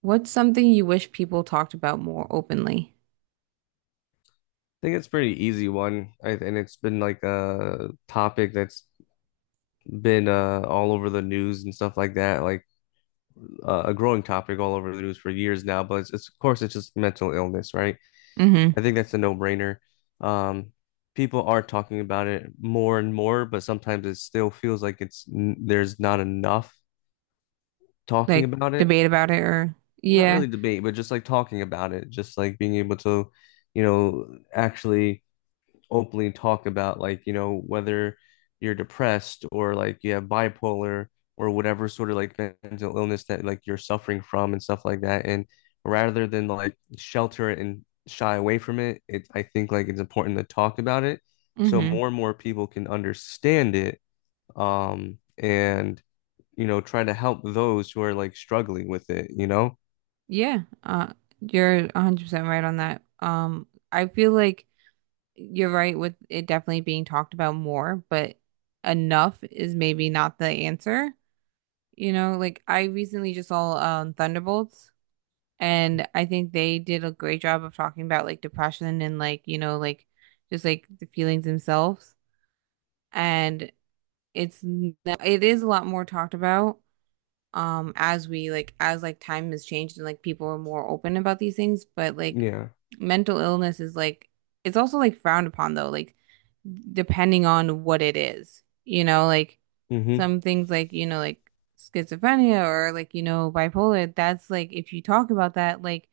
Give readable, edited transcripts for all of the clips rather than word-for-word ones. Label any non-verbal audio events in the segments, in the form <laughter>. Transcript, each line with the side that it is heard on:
right: What's something you wish people talked about more openly?
left: Think it's pretty easy one. And it's been like a topic that's been all over the news and stuff like that, like a growing topic all over the news for years now. But it's of course it's just mental illness, right?
right: Mm-hmm.
left: I think that's a no-brainer. Um, People are talking about it more and more, but sometimes it still feels like there's not enough talking
right: Like
left: about it.
right: debate about it or
left: Not
right: yeah.
left: really debate, but just like talking about it, just like being able to, actually openly talk about like, whether you're depressed or like you have bipolar or whatever sort of like mental illness that like you're suffering from and stuff like that. And rather than like shelter it and shy away from it, I think like it's important to talk about it so
right: Mm-hmm.
left: more and more people can understand it. And try to help those who are like struggling with it, you know?
right: Yeah. You're 100% right on that. I feel like you're right with it definitely being talked about more, but enough is maybe not the answer. You know, like I recently just saw Thunderbolts, and I think they did a great job of talking about like depression and, like, you know, like just like the feelings themselves. And it is a lot more talked about, as we like as like time has changed and like people are more open about these things, but like
left: Yeah.
right: mental illness is like it's also like frowned upon though, like depending on what it is. You know, like
left: Mm-hmm.
right: some things like, you know, like schizophrenia or, like, you know, bipolar, that's like if you talk about that, like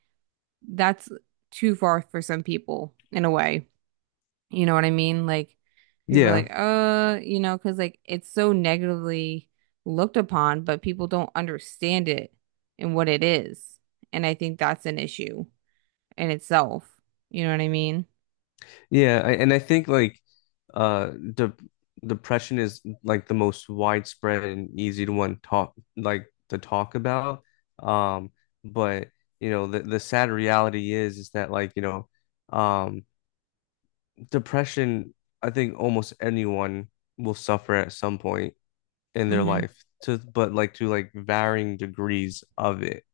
right: that's too far for some people in a way. You know what I mean? Like people are like,
left: Yeah.
right: you know, because like it's so negatively looked upon, but people don't understand it and what it is. And I think that's an issue in itself. You know what I mean?
left: Yeah, and I think like uh de depression is like the most widespread and easy to talk about. Um, but the sad reality is that like um depression I think almost anyone will suffer at some point in their
right: Mm-hmm.
left: life to but like to like varying degrees of it.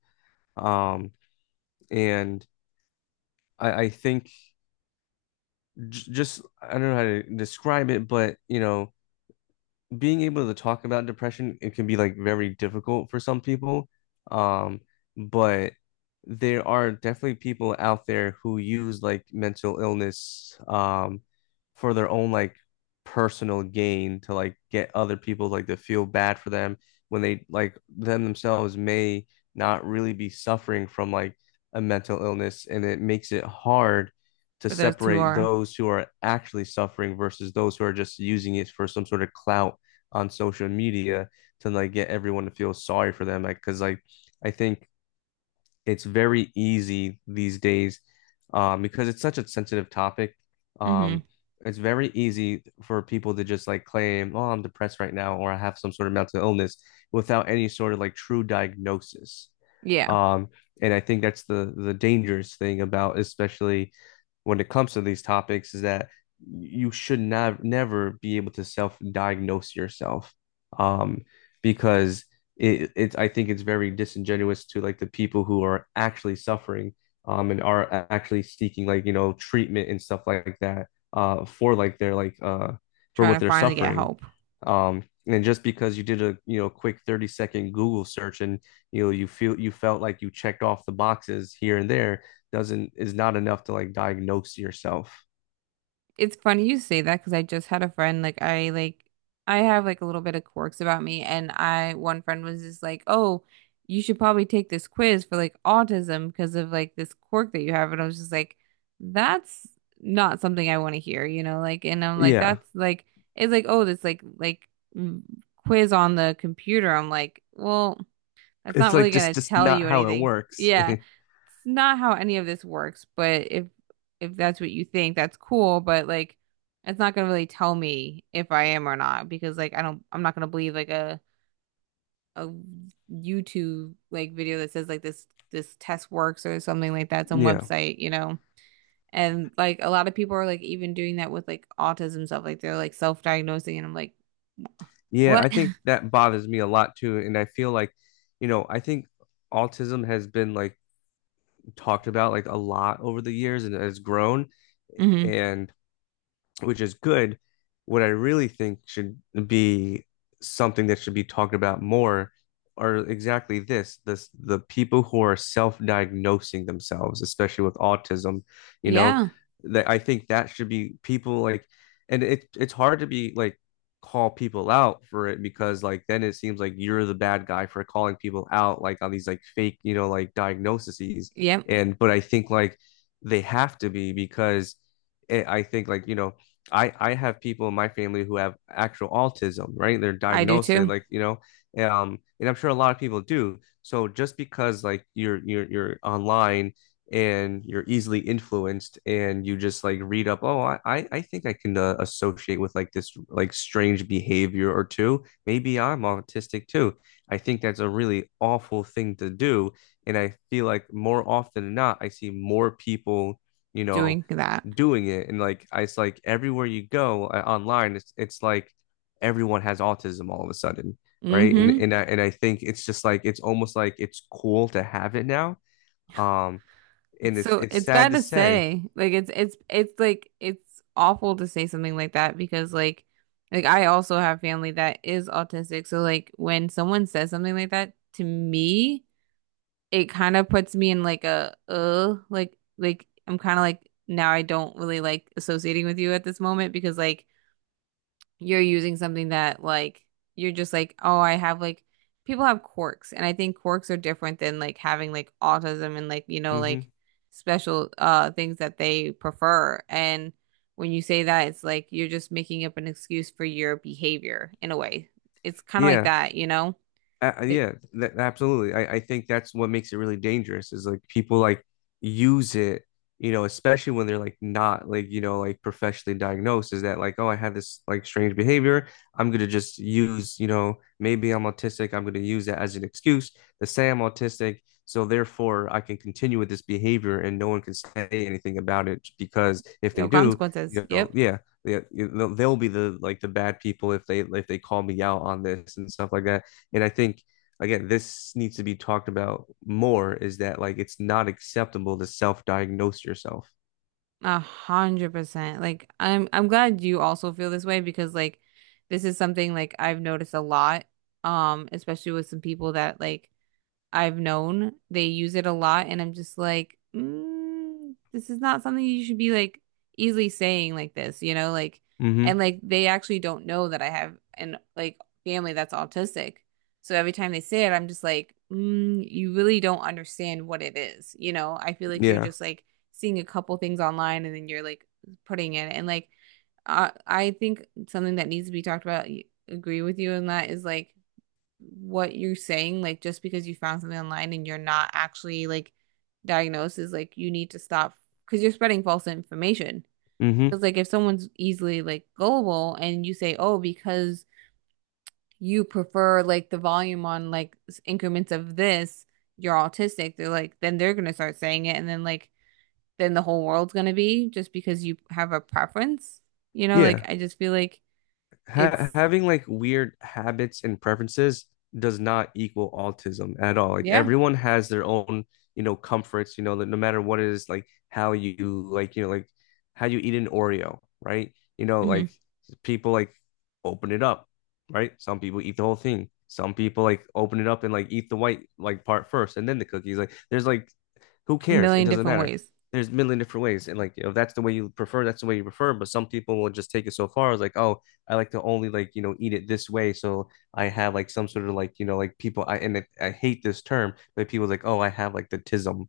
left: Um, and I think j just I don't know how to describe it, but being able to talk about depression, it can be like very difficult for some people. Um, but there are definitely people out there who use like mental illness for their own like personal gain to like get other people like to feel bad for them when they like them themselves may not really be suffering from like a mental illness and it makes it hard to
right: For those who
left: separate
right: are,
left: those who are actually suffering versus those who are just using it for some sort of clout on social media to like get everyone to feel sorry for them. Like, cause like I think it's very easy these days, because it's such a sensitive topic.
right: mm-hmm.
left: Um, it's very easy for people to just like claim, "Oh, I'm depressed right now," or "I have some sort of mental illness," without any sort of like true diagnosis.
right: Yeah,
left: Um, and I think that's the dangerous thing about, especially when it comes to these topics, is that you should not never be able to self-diagnose yourself, um, because it's I think it's very disingenuous to like the people who are actually suffering and are actually seeking like treatment and stuff like that for like their like for what
right: trying to
left: they're
right: finally get
left: suffering
right: help.
left: and just because you did a quick 30-second Google search and you felt like you checked off the boxes here and there doesn't is not enough to like diagnose yourself.
right: It's funny you say that because I just had a friend like I have like a little bit of quirks about me, and I one friend was just like, "Oh, you should probably take this quiz for like autism because of like this quirk that you have." And I was just like, "That's not something I want to hear," you know, like and I'm like
left: Yeah,
right: that's like it's like, "Oh, this like mm, quiz on the computer." I'm like, "Well, that's not
left: it's
right: really
left: like
right: gonna
left: just
right: tell
left: not
right: you
left: how it
right: anything."
left: works.
right: Yeah, it's not how any of this works, but if that's what you think, that's cool, but like it's not gonna really tell me if I am or not because I'm not gonna believe like a YouTube like video that says like this test works or something like that, some
left: <laughs> Yeah.
right: website, you know. And like a lot of people are like even doing that with like autism stuff, like they're like self-diagnosing, and I'm like,
left: Yeah, I
right: what?
left: think
right: <laughs>
left: that bothers me a lot too. And I feel like, I think autism has been like talked about like a lot over the years and has grown.
right: hmm
left: And which is good. What I really think should be something that should be talked about more are exactly this, the people who are self-diagnosing themselves, especially with autism, you know,
right: Yeah.
left: that I think that should be people like, and it's hard to be like call people out for it because like then it seems like you're the bad guy for calling people out like on these like fake like diagnoses.
right: Yep.
left: And but I think like they have to be because I think like I have people in my family who have actual autism, right? They're
right: I do
left: diagnosed, they
right: too.
left: like, and I'm sure a lot of people do. So just because like you're online and you're easily influenced and you just like read up, oh, I think I can associate with like this like strange behavior or two. Maybe I'm autistic too. I think that's a really awful thing to do, and I feel like more often than not, I see more people, you know
right: Doing that.
left: doing it, and like it's like everywhere you go online, it's like everyone has autism all of a sudden, right. and
right: Hmm
left: and I, and I think it's just like it's almost like it's cool to have it now, um and it's
right: So
left: it's
right: it's
left: sad
right: bad
left: to
right: to
left: say.
right: say. Like it's like it's awful to say something like that because like I also have family that is autistic. So like when someone says something like that to me, it kind of puts me in like a like I'm kind of like, now I don't really like associating with you at this moment because like you're using something that like you're just like, oh, I have like people have quirks, and I think quirks are different than like having like autism and like, you know, like
left: Hmm.
right: special things that they prefer. And when you say that, it's like you're just making up an excuse for your behavior in a way. It's kind of like
left: Yeah.
right: that, you know? Like,
left: Yeah, absolutely. I think that's what makes it really dangerous is like people like use it, you know, especially when they're like not like, like professionally diagnosed, is that like, oh, I had this like strange behavior. I'm gonna just use, maybe I'm autistic. I'm gonna use that as an excuse to say I'm autistic. So therefore I can continue with this behavior and no one can say anything about it because if they
right: no
left: do,
right: consequences. Yep.
left: yeah. Yeah, they'll be the bad people if they call me out on this and stuff like that. And I think again, this needs to be talked about more is that like it's not acceptable to self-diagnose yourself.
right: 100%. Like I'm glad you also feel this way because like this is something like I've noticed a lot, especially with some people that like I've known they use it a lot, and I'm just like, mm, this is not something you should be like easily saying like this, you know, like, and
left: Mm-hmm.
right: like they actually don't know that I have an like family that's autistic. So every time they say it, I'm just like, mm, you really don't understand what it is, you know. I feel like you're
left: Yeah.
right: just like seeing a couple things online, and then you're like putting it, and like, I think something that needs to be talked about. Agree with you on that is like what you're saying, like just because you found something online and you're not actually like diagnosed, is like you need to stop because you're spreading false information.
left: Mm-hmm.
right: Because like if someone's easily like gullible, and you say, oh, because you prefer like the volume on like increments of this, you're autistic, they're like, then they're gonna start saying it and then like then the whole world's gonna be just because you have a preference. You know, like
left: Yeah.
right: I just feel like
left: ha
right: it's
left: having like weird habits and preferences does not equal autism at all. Like
right: yeah,
left: everyone has their own, comforts, that no matter what it is, like how you like, like how you eat an Oreo, right? You know,
right: hmm
left: like people like open it up, right? Some people eat the whole thing. Some people like open it up and like eat the white like part first and then the cookies. Like there's like, who
right: a
left: cares? It
right: million
left: doesn't
right: different
left: matter.
right: ways.
left: There's a million different ways. And like if that's the way you prefer, that's the way you prefer. But some people will just take it so far as like, oh, I like to only like, eat it this way. So I have like some sort of like, like people I hate this term, but people like, oh, I have like the tism.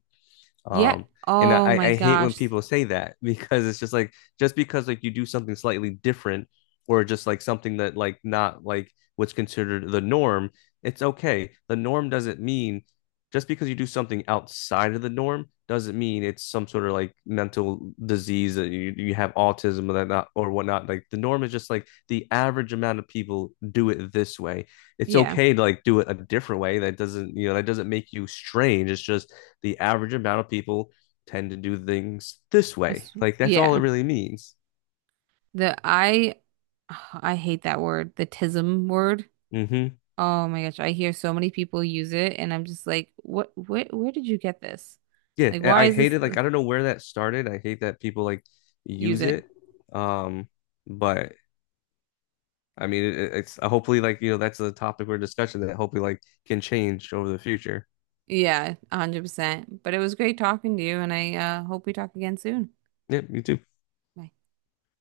right: Yeah.
left: Um, and
right: Oh
left: I,
right: my
left: I hate when
right: gosh.
left: people say that <laughs> because it's just like just because like you do something slightly different or just like something that like not like what's considered the norm, it's okay. The norm doesn't mean just because you do something outside of the norm doesn't mean it's some sort of like mental disease that you have autism or that not or whatnot. Like the norm is just like the average amount of people do it this way. It's
right: Yeah.
left: okay to like do it a different way. That doesn't make you strange. It's just the average amount of people tend to do things this
right: I
left: way.
right: s-
left: Like that's all
right: yeah.
left: it really means.
right: The I <sighs> I hate that word, the tism word.
left: Hmm.
right: Oh my gosh, I hear so many people use it, and I'm just like, what, where did you get this?
left: Yeah,
right: Like why
left: I
right: is
left: hate
right: this
left: it. Like I don't know where that started. I hate that people like
right: use
left: use
right: it?
left: it. Um, but I mean, it's hopefully like that's a topic we discussion that hopefully like can change over the future.
right: Yeah, 100%. But it was great talking to you, and I hope we talk again soon.
left: Yeah, me too.
right: Bye.